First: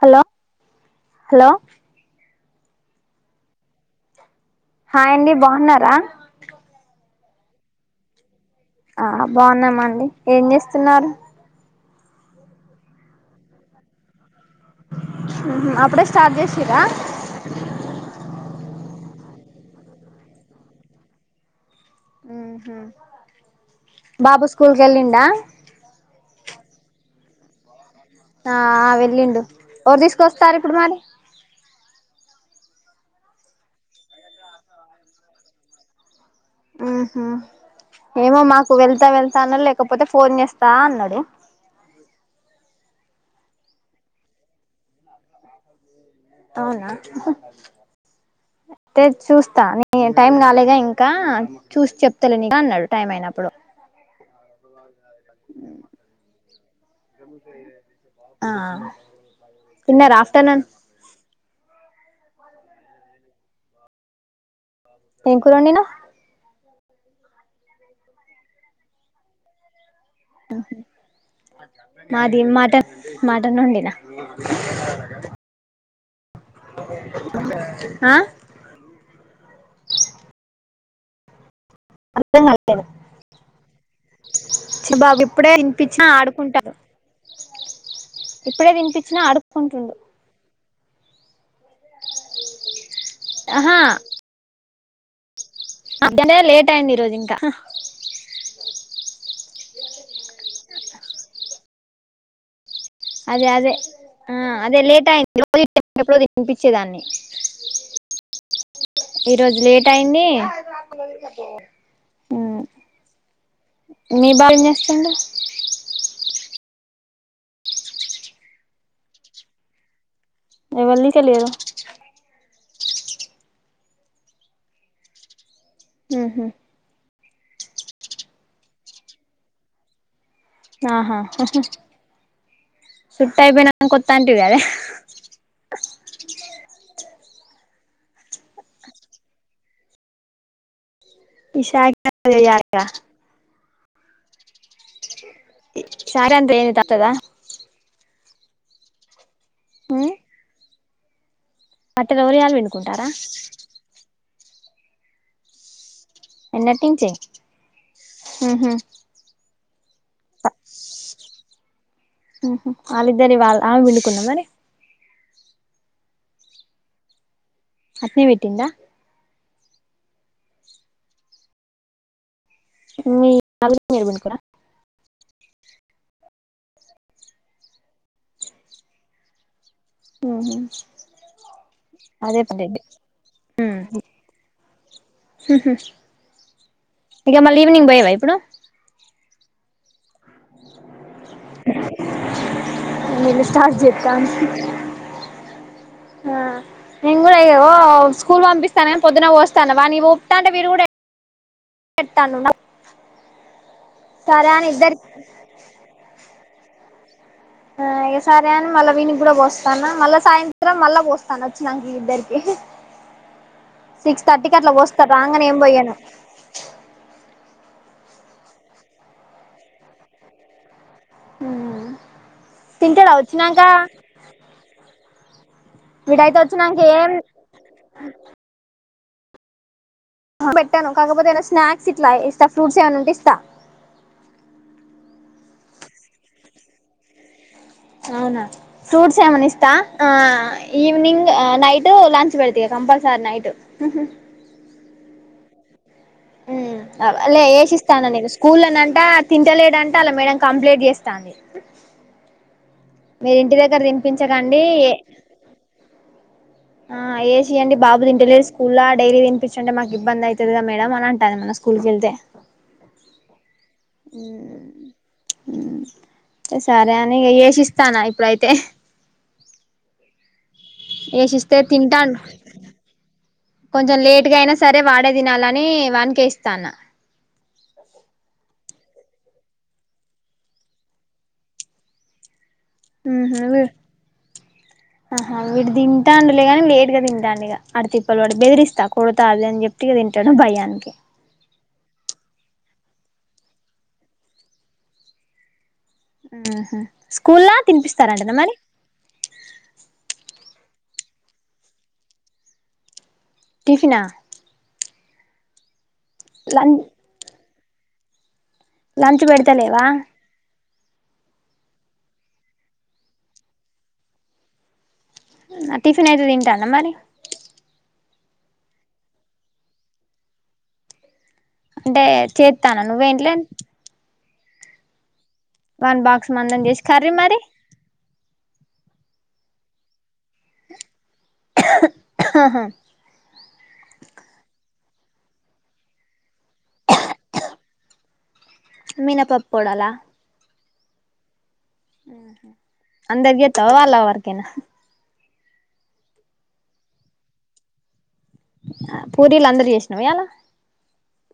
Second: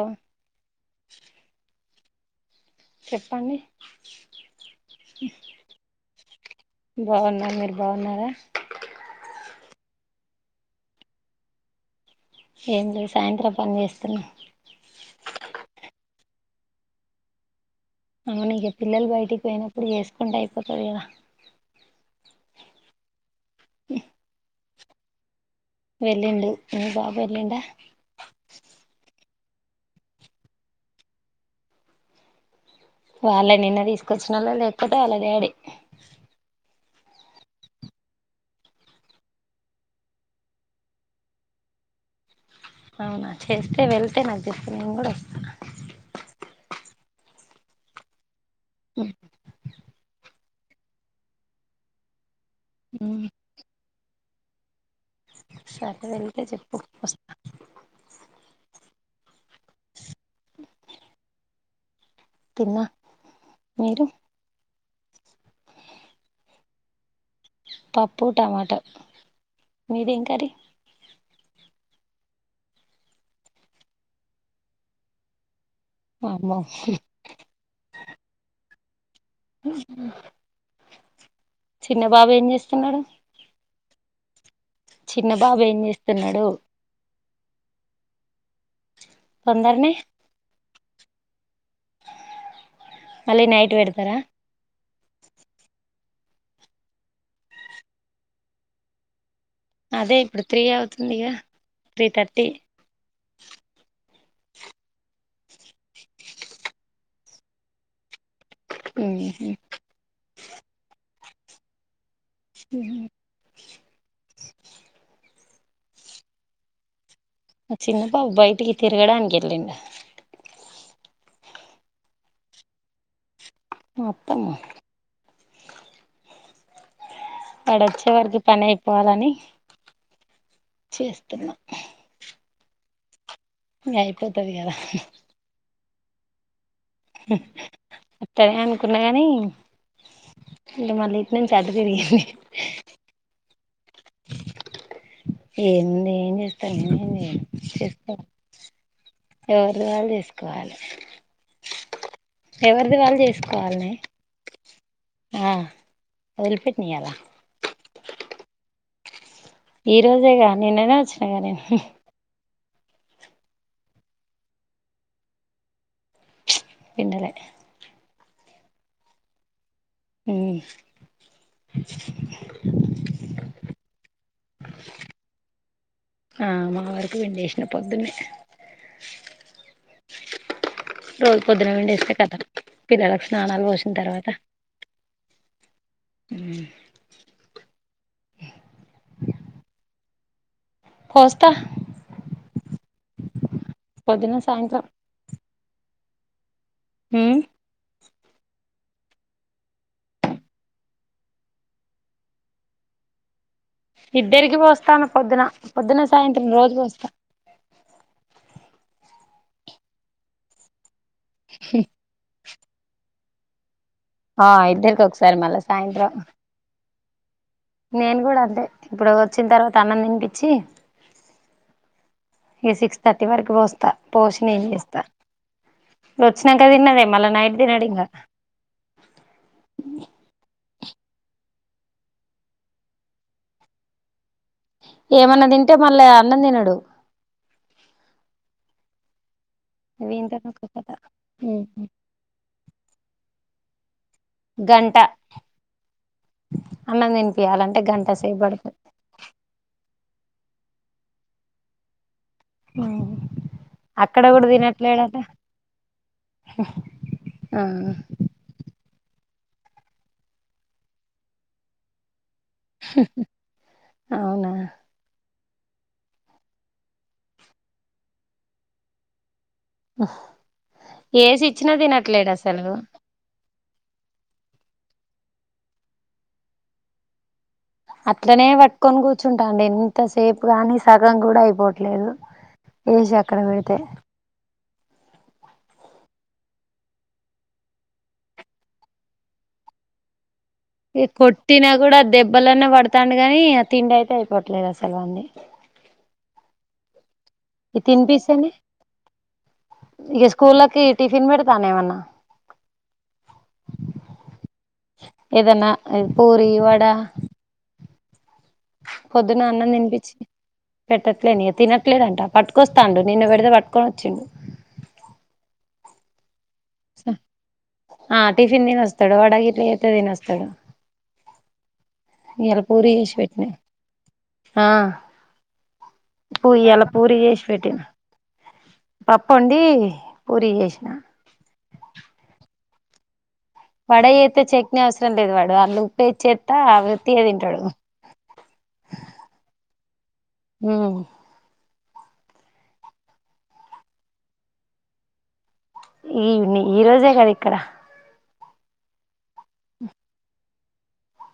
Hello hello చెప్పండి hi అండి బాగున్నారా బాగున్నాను మీరు బాగున్నారా ఆ బాగున్నామండి ఏం చేస్తున్నారు ఎం లె సాయంత్రం పని చేస్తున్నా అప్పుడే స్టార్ట్ చేసిర్ర అవును ఇగ పిల్లలు బయటికి పోయినప్పుడు చేసుకుంటే అయిపోతది కదా ఉహు బాబు స్కూల్ కెలిండా వెళ్ళిండు మీ బాబు వెళ్లిండ ఆ వెళ్ళిండు ఎవరు తీసుకొస్తారు ఇప్పుడు మరి వాళ్ళ నిన్న తీసుకొచ్చినోళ్ళే లేక్పోతే వాళ్ళ డాడీ ఉహు ఏమో మాకు వెళ్తా వెళ్తా అన్నాడు లేకపోతే ఫోన్ చేస్తా అన్నడు అవునా చేస్తే వెళ్తే నాకు చెప్పు నేను కూడా వస్తాను అవునా తే చూస్తా టైం గాలేగా ఇంకా చూసి చెప్తలేనిక్ అన్నడు టైం అయినప్పుడు సరే వెళ్తే చెప్పు వస్తా ఆ తిన్నారా ఆఫ్టర్నూన్ తిన్న మీరు ఏం కురోండినావ్ పప్పు టమాటా మీది ఎం కర్రీ మాది మటన్ మటన్ వండినా వామ్మో ఆ చిన్న బాబు అర్థం ఏం కాలేదు చేస్తున్నాడు చి బాబు చిన్న ఇప్పుడే ఏం తినిపించినా చేస్తున్నాడు ఆడుకుంటా ఇప్పుడే తినిపించినా తొందరనే ఆడుక్కుంటుండు మళ్ళీ నైట్ ఆహా పెడతారా అంతనే లేట్ అయింది ఈరోజు ఇంకా అదే ఇప్పుడు త్రీ అవుతుందిగా త్రీ థర్టీ అదే అదే ఆ అదే లేట్ అయింది రోజు ఈ టైమ్ కి ఎప్పుడో తినిపించేదాన్ని మా ఈరోజు లేట్ అయింది మీ బాబు ఏం చేస్తుండు మ చిన్నబాబు బయటికి తిరగడానికి ఎళ్ళిండు ఎవళ్ళి కెళ్ళిరు అత్తమ్మ ఉహు వాడోచ్చే వరకి పని అయిపోవాలని ఆహా చేస్తున్నా సుట్టయిపోయినంక ఇంగ కొత్తాంటివి అయిపోతది కదే కదా అత్తనే అనుకున్నా గని ఇగ మరి ఇటు నుండి ఈ అటు శాఖ తిరిగింది చేయాలిగా ఏంది శాఖ ఏం అంత ఏంది చేస్తాను తత్తదా నేనేం చేయను చేస్తే ఎవరు వాళ్ళు మ్ చేసుకోవాలి బట్టలు ఎవరియాలు ఎవరిది పిండుకుంటారా వాళ్ళు చేసుకోవాలనే ఆహ్. ఎన్నటి నుంచె ఉహూ. ఈ రోజేగా నిన్ననే వచ్చినాగా నేను. ఉమ్ వాళ్ళిద్దరి వాళ్ళ ఆమె వండుకున్నాదవనే. పెండలే. అట్నే పెట్టిందా. ఉమ్. మీ రాకుండా మేల్కన్నారా. ఆహ్ మా వరకు పిండేసిన పొద్దున్నే. అవునా. రోజు పొద్దున పిండేస్కుంట కదా పిల్లలకు స్నానాలు పోసిన తర్వాత. ఇంకా మళ్ళీ ఈవినింగ్ పోయవా ఇప్పుడు. పోస్తా నేను స్టార్ట్ చెస్తాను. పొద్దున సాయంత్రం నేను కూడా ఇంకా వో స్కూల్ పంపిస్తానని పొద్దున్న పోస్తాన్నా వాడికి పోస్తా ఉంటే వీడు కూడా. పెడతాను. ఇద్దరికి పోస్తాను పొద్దున పొద్దున సాయంత్రం రోజు పోస్తా. ఆహ్ ఇగ సరే అని మళ్ళ వీడికి కూడా పోస్తున్న మళ్ళా సాయంత్రం మళ్ళా పోస్తా. సనొచ్చినాంక ఇద్దరికీ. సిక్స్ ఆ థర్టీకి అట్లా పోస్తా ఇద్దరికి ఒకసారి రాంగానే ఏం మళ్ళా పోయాను. సాయంత్రం నేను కూడా అంతే ఇప్పుడు వచ్చిన తర్వాత అన్నం తినిపించి. ఈ సిక్స్ తింటాడా థర్టీ వరకు వచ్చినాంక పోస్తా పోసి నేను చేస్తా. ఇప్పుడు వీడైతే వచ్చినాంక తన్నదే ఏం మళ్ళా నైట్ తినడు ఇంకా. ఆహ్ పెట్టాను కాకపోతే ఏమన్నా స్నాక్స్ ఇట్లా ఇస్తా ఫ్రూట్స్ ఏమైనా ఉంటే ఇస్తా. ఏమన్నా తింటే మళ్ళ అన్నం తినడు. అవునా ప్రూట్స్ ఏమన్నా ఇస్. తా వీనితోనే ఆహ్ ఒక కథ ఈవినింగ్ నైట్ లంచ్ పెడత ఇగా కంపల్సరి నైట్. గంట. ఉమ్ అన్నం ఆహ్ లే తినిపియాలంటే ఎసిస్తాను గంట నేను సేపు పడుతది స్కూల్నంట తింటలేడంట అలా మేడం. కంప్లీంట్ చేస్తాంది. మీరి ఇంటి దగ్గర అక్కడ కూడా తినిపించకండి. తినట్లేడట ఆహ్ ఆ ఏసియ్యండి బాబు తింటలేడు స్కూలా. డైలీ తినిపించలంటే మాకు ఇబ్బంది అయితది కదా మేడం అంటాది మనం స్కూల్కి వెళ్లితే. అవునా. ఉమ్ సరే అని ఇంకా ఎసిస్తాన్న ఇప్పుడైతే. ఏసి ఏశిస్తే ఇచ్చినా తింటాను. తినట్లేడు అసలు కొంచెం లేట్గా అయినా సరే వాడే తినాలని వానికే ఇస్తాన్న. అట్లనే పట్టుకొని కూర్చుంటాండు ఇంతసేపుగానీ సగం కూడా అయిపోవట్లేదు. ఏసి అక్కడ ఉహు వీ పెడితే. ఆహా వీడు తింటాండులేగాని లేట్గా తింటాండు ఇక అడు తిప్పలు వాడి బెదిరిస్తా కొడతా అది అని చెప్పి ఇగ తింటాడు. భయానికి కొట్టిన కూడా దెబ్బలన్న పాడు. తండుగాని తిండి అయితే అయిపోవట్లేదు అసలు అన్నీ. ఆహ్ స్కూల్లా తినిపిస్తారంటాన తినిపిస్తేనే మరి. కి టిఫిన్ పెడతానేమన్నా. టిఫినా. ఏదన్నా ఆహ్ పూరి లం వడ. లంచ్ పొద్దున్న అన్నం పెడతలేవా తినిపించి పెట్టట్లేని తినట్లేదంట పట్టుకొస్తాండు నిన్ను కూడా పట్టుకొని వచ్చిండు టిఫిన్ అయితే తింటండ మరి ఆ టిఫిన్ తినేస్తాడు వడగిట్ల అయితే తినేస్తాడు అంటే ఇయల చేత్తానా పూరి నువ్వే చేసి ఇంట్లే పెట్టిన ఆ వన్ బాక్స్ పూ మందం చేసి ఈయల కర్రీ పూరి మరి చేసి పెట్టిన పప్పు వండి పూరి చేసిన వడ చేతే చట్నీ అవసరం లేదు వాడు అల్లు ఉప్పే చేస్త ఆ ఊటీయో తింటాడు మినపప్పు వడల హు ఉహ్మ్ అందరికీ చేతవా వాళ్ళ వరకేనా ఇవేనీ ఈ రోజేగా అయితే పూరీలు అందరు చేసినవ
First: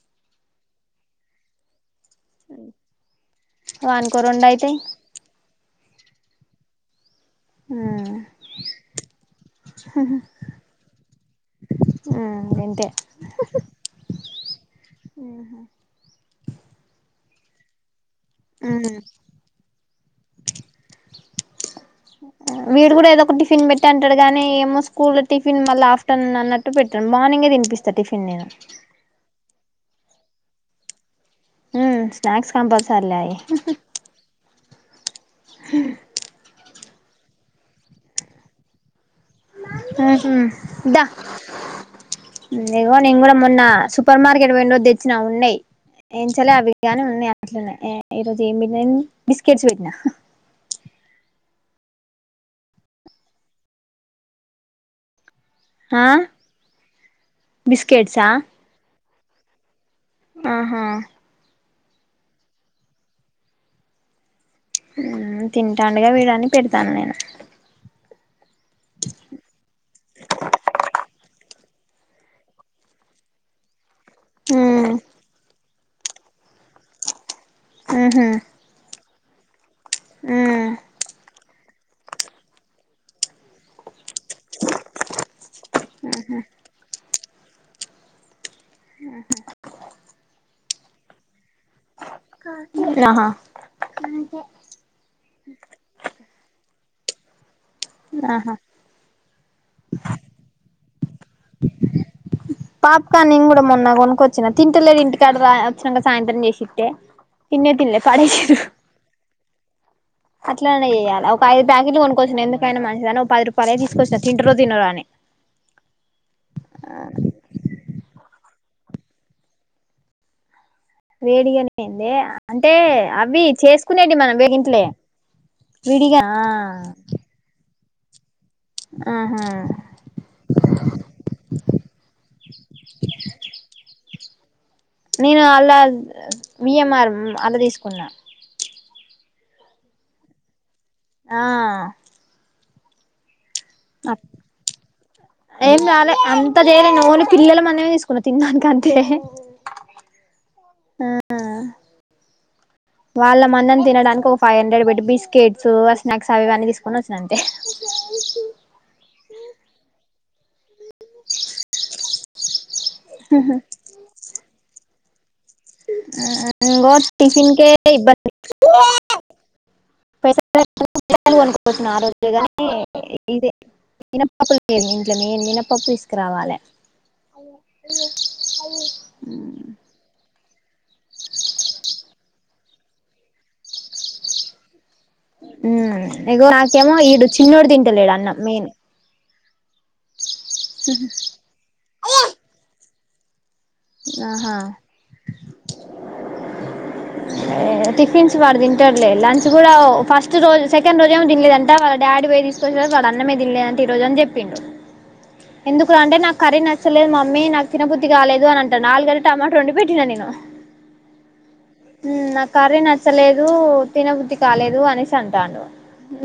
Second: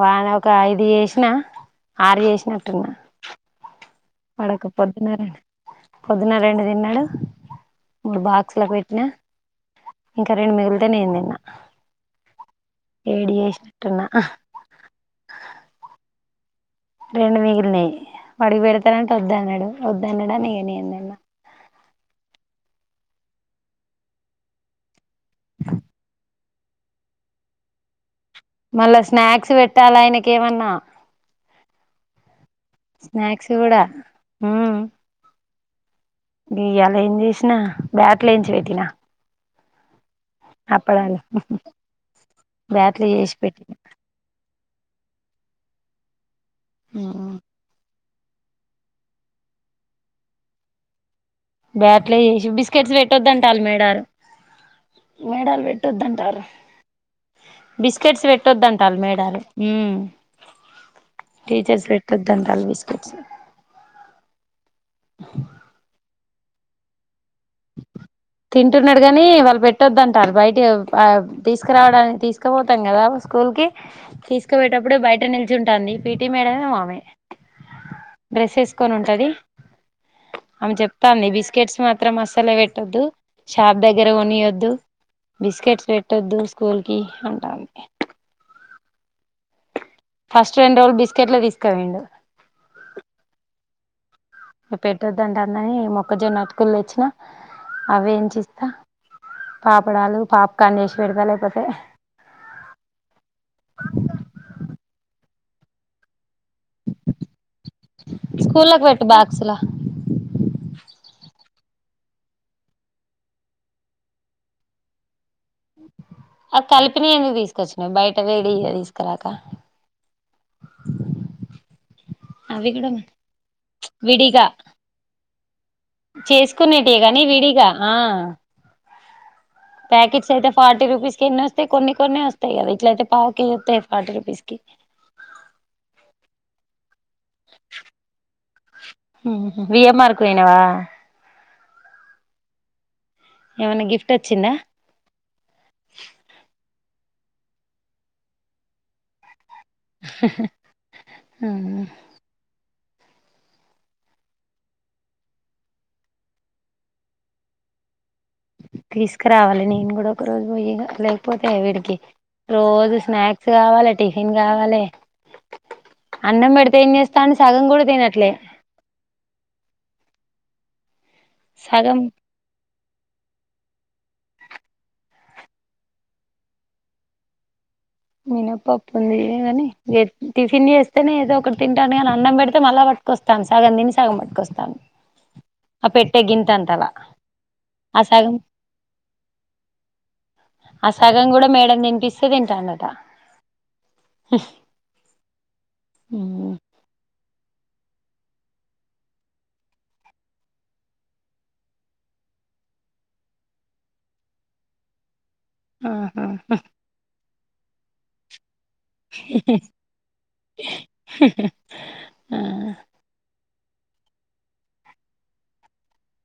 వా ఒక ఐదు చేసిన ఆరు చేసినట్టున్నా వానికో రెండు వాడొక అయితయి పొద్దునే పొద్దున్న ఓరెండు తిన్నాడు ఉమ్ మూడు బాక్సులో పెట్టినా ఇంకా రెండు మిగిలితే నేన్ తిన్న ఉమ్ గంతే ఏడు చేసినటున్న రెండు మిగిలినయి వాడికి ఉమ్ పెడతంటే వద్దు అన్నాడు వద్దు అన్నాడనీ నేన్ తిన్న వీడు కూడా ఏదో ఒక టిఫిన్ పెట్టు అంటాడు కానీ ఏమో స్కూల్ టిఫిన్ మళ్ళ ఆఫ్టర్నూన్ అన్నట్ టు పెట్టం మార్నింగే తిపిస్తా టిఫన్ మళ్ళా స్నాక్స్ పెట్టాలి ఆయనకేమన ఉమ్ స్నాక్స్ కంపల్సరిలయి స్నాక్స్ కూడా హ్మ్ ఈయల ఏం చేసినా బాట్లెంచేతుల ఉహ్మ్ ద్దా ఇంగ బ్యాట్లు నేను కూడా చేసి మొన్న పెట్టి సూపర్ మార్కెట్ వెలో తెచ్చినా ఉన్నాయి ఏంచేయాలా అవి ఉన్నాయి అట్లనే ఈ రోజు ఏం పెట్టినవు బిస్కెట్స్ పెట్టినా బ్యాట్లు వేసి బిస్కెట్స్ పెట్టొద్దంటాల మేడారు మేడలు ఆ పెట్టొద్దంటారు బిస్కెట్స్ బిస్కెట్సా పెట్టొద్దంటారు మేడలు ఆహా టీచర్స్ పెట్టద్దంటాల బిస్కెట్స్ ఉమ్ తింటాండుగా వీడని పెడతాను నేను తింటున్నాడు కాని వాళ్ళు పెట్టొద్దంటారు బయట ఆ తీసుకురావడానికి తీసుకుపోతాం కదా స్కూల్ కి తీసుకుపోయేప్పుడు బయట నిల్చుంటుంది పిటి మేడమ్ ఆమే ఉహు డ్రెస్ వేసుకొని ఉంటది ఉహు ఆమె చెప్తంది బిస్ కెట్స్ మాత్రం అసలు పెట్టద్దు షాప్ దగ్గర కొనియొద్దు బిస్కెట్స్ పెట్టొద్దు స్కూల్ కి అని ఆహా ఫస్ట్ రెండు రోజులు బిస్కెట్లే తీసుకుపోయిండు ఆహా ఇంక పెట్టొద్దంటందని మొక్కజొన్న అటుకులు తెచ్చినా అవేం ఆహా చేస్తా పాపడాలు పాప్కార్న్ చేస్ పాప్కార్న్ నేన్ కూడా మొన్న కొనుక్కొచ్చిన తిన్ లేదు ఇంటికాడ రా వచ్చినక సాయంత్రం చేసితే తిన్నే తిన్లే పాడేసిరు స్కూళ్ళకి పెట్టు బాక్స్ లా అట్లానే చేయాలి ఒక ఐదు ప్యాకెట్లు కొనుక్కొచ్చినను ఎందుకైనా మంచిదని ఒక పది రూపాయల తీసుకొచ్చిన తింటరో తినరో అని ఆ కలిపినియ్ ఏందుకు తీసుకొచ్చ బయట వెడి ఎల్స్ క్రకా వేడిగానేంది అంటే అవి చేసుకునేటి మనం విడిగా వేగింట్లే విడిగా ఆ చేసుకునేటివి గాని విడిగా ఆ ఆహా ప్యాకెట్స్ అయితే ఫార్టీ రూపీస్ కె ఎన్ని వస్తాయి. కొన్ని కొన్ని వస్తాయి కదా ఇట్లయి పావు కేజి వస్తాయి ఫార్టీ రూపీ వేస్కి నేను అలాల్ అ విఎంఆర్మ్ అలా తీసుకున్నా ఉహు విఎమార్కు ఓయ్నావా? ఆ ఏమైనా గిఫ్ట్ అ వచ్చిందా ఎంకాలే అంతలేదు నూను పిల్లలు మనమే తీసుకున్న తినడానిక అంతే హ్హ్ ఆ వాళ్ళ మన్నని తినడానికి ఒక ఫైవ్ హండ్రెడ్ పెట్టి బిస్కెట్స్, స్నాక్స్ అవి ఇవన్నీ తీసుకుని వచ్చాను అంతే క్రావాలి నేను కూడా ఒక రోజు పోయిన లేకపోతే వీడికి రోజు స్నాక్స్ కావాలిటి ఎన్ కావాలి అ ఆ అన్నం పెడితే ఇంగో ఏం చేస్తాండు టిఫిన్ సగం కె కూడా తినట్లే ఇబ్బంది పైస [inaudible] సగం ఆరోగ్యగాని ఇదే మినపప్పు లేదు మి ఇంట్లో మేము మినపప్పు తీసుకురావాలి. మినపప్ప ఎయ్యం గాని ఎ టిఫిన్ చేస్తేనే ఏదో ఒకటి తింటాను కానీ అన్నం పెడితే మళ్ళా పట్టుకొస్తాను. సగం తిని సగం పట్టుకొస్తాను. ఆ పెట్టే ఉమ్ ఇగో గింత అంతలా నాకేమో ఈడు చిన్నోడు ఆ తింటలే సగం అన్నం మెయిన్ ఆ సగం కూడా మేడం తినిపిస్తే తింటాన్నడట ఆహా టిఫిన్స్ వాడు తింటాడు లే లంచ్ కూడా ఫస్ట్ రోజు, సెకండ్ రోజు ఏమో తినలేదంట వాళ్ళ డాడీ పోయ్ తీసుకొచ్చ వాడు అన్నమె తినలేదంట ఈరోజుని చెప్పిండు. ఎందుకు అంటే ఆహా నాకు కర్రీ నచ్చలేదు మమ్మీ నాకు తినబుద్ధి కాలేదు అనం నాలుగు ఐదు టమాటో వండి పెట్టినా నేను మ్ ఆ నాకు కర్రీ నచ్చలేదు. దు తిన బుద్ధి కాలేదు అనేసి అంటండు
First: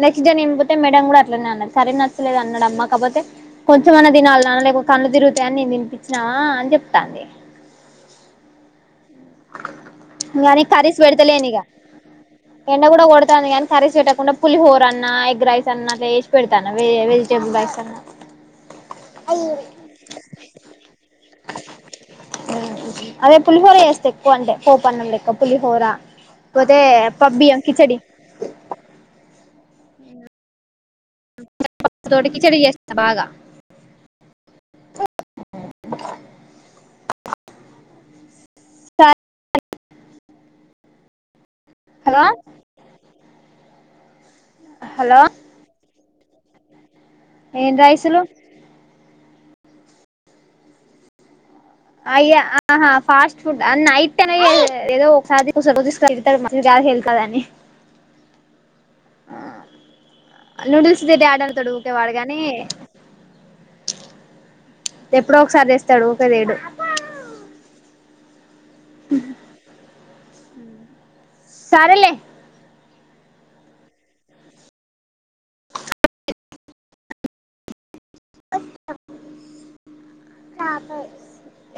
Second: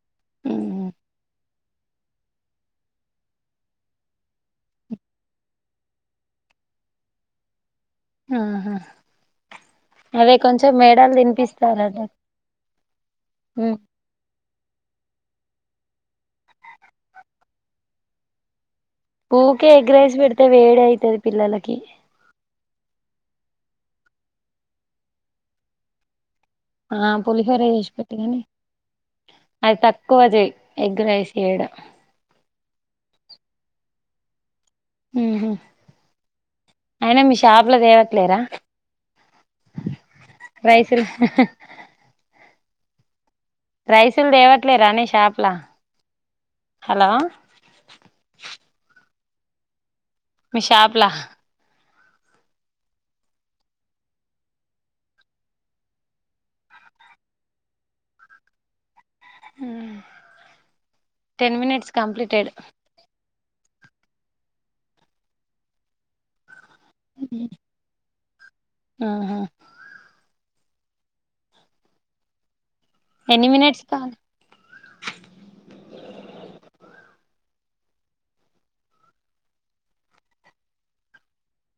నెక్స్ట్ డే నేను పోతే మేడం కూడా అట్లనే అన కర్రీ నచ్చలేదు అన్నాడమ్మాకపోతే కొంచంమన్నా తినాలి అ లే కళ్ళు తరుగుతాయని నేను తనిపించినావా అ చెప్తాంది ఆహా అదే నారి కొంచెం కర్రీస్ మేడాలు పెడతలే ఏనిగ తినిపిస్తారట ఎండ కూడా కొడతా నను కరీస్ పెట్టకుండా పులిహోర అన్నా, ఎగ్ రైస్ అన్నా వేసి పెడతాను. వెజిటేబుల్ రైస్ అన్నా ఊకే ఎగ్రైస్ పెడితే వేడి అయితది పిల్లలకి అదే పులిహోర ఏస్తే ఎక్కువ అంటే పోపన్నం లెక్క పులిహోర పోతే ఆ పబ్బి పులిహోర చేసి అఖిచడి పెట్టు గాని అది తక్కువ జయ్ ప తోటి కిచెడి చేస్తా బాగా ఉహు అయినా మీ షాప్ లో దేవట్లేరా రైస్లు అహ్హ్ హలో రైసులు తేవట్లే రానే హలో షాపులో ఏం రైసులు మీ షాపుల అయ్య ఆహా ఫాస్ట్ ఫుడ్ అ నైట్ టైం ఏదో ఏదో ఒక [unintelligible] వెంకవని ఆ నూడిల్స్ది టెన్ మినిట్స్ కంప్లీటెడ్ [unintelligible] ఎప్పుడో ఒకసారి చేస్తాడు ఉకేవీడు ఊ ఉమ్ ఆహా సరలే ఎన్ని మినిట్స్క్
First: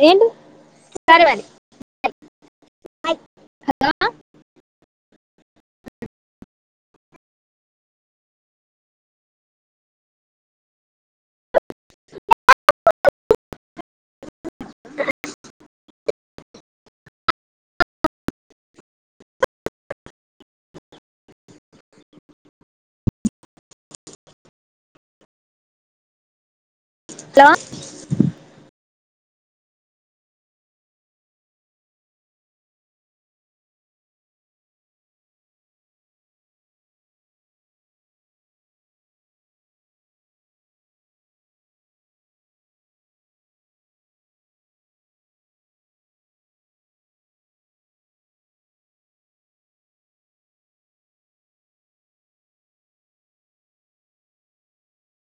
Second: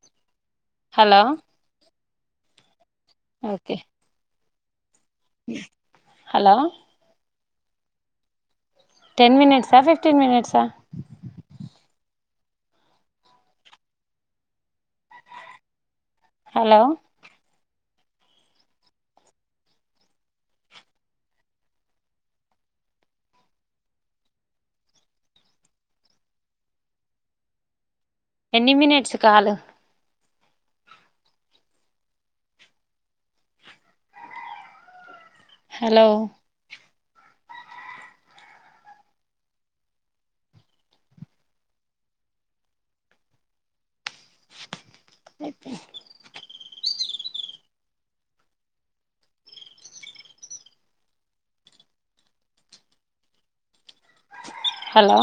ఏంటి హలో సరే మరి ఓకే హలో టెన్ మినట్సా ఫిఫటీన్ మినిట్స్ హలో త ఎన్ని మనిట్స్ కావలె హలో అయితే హలో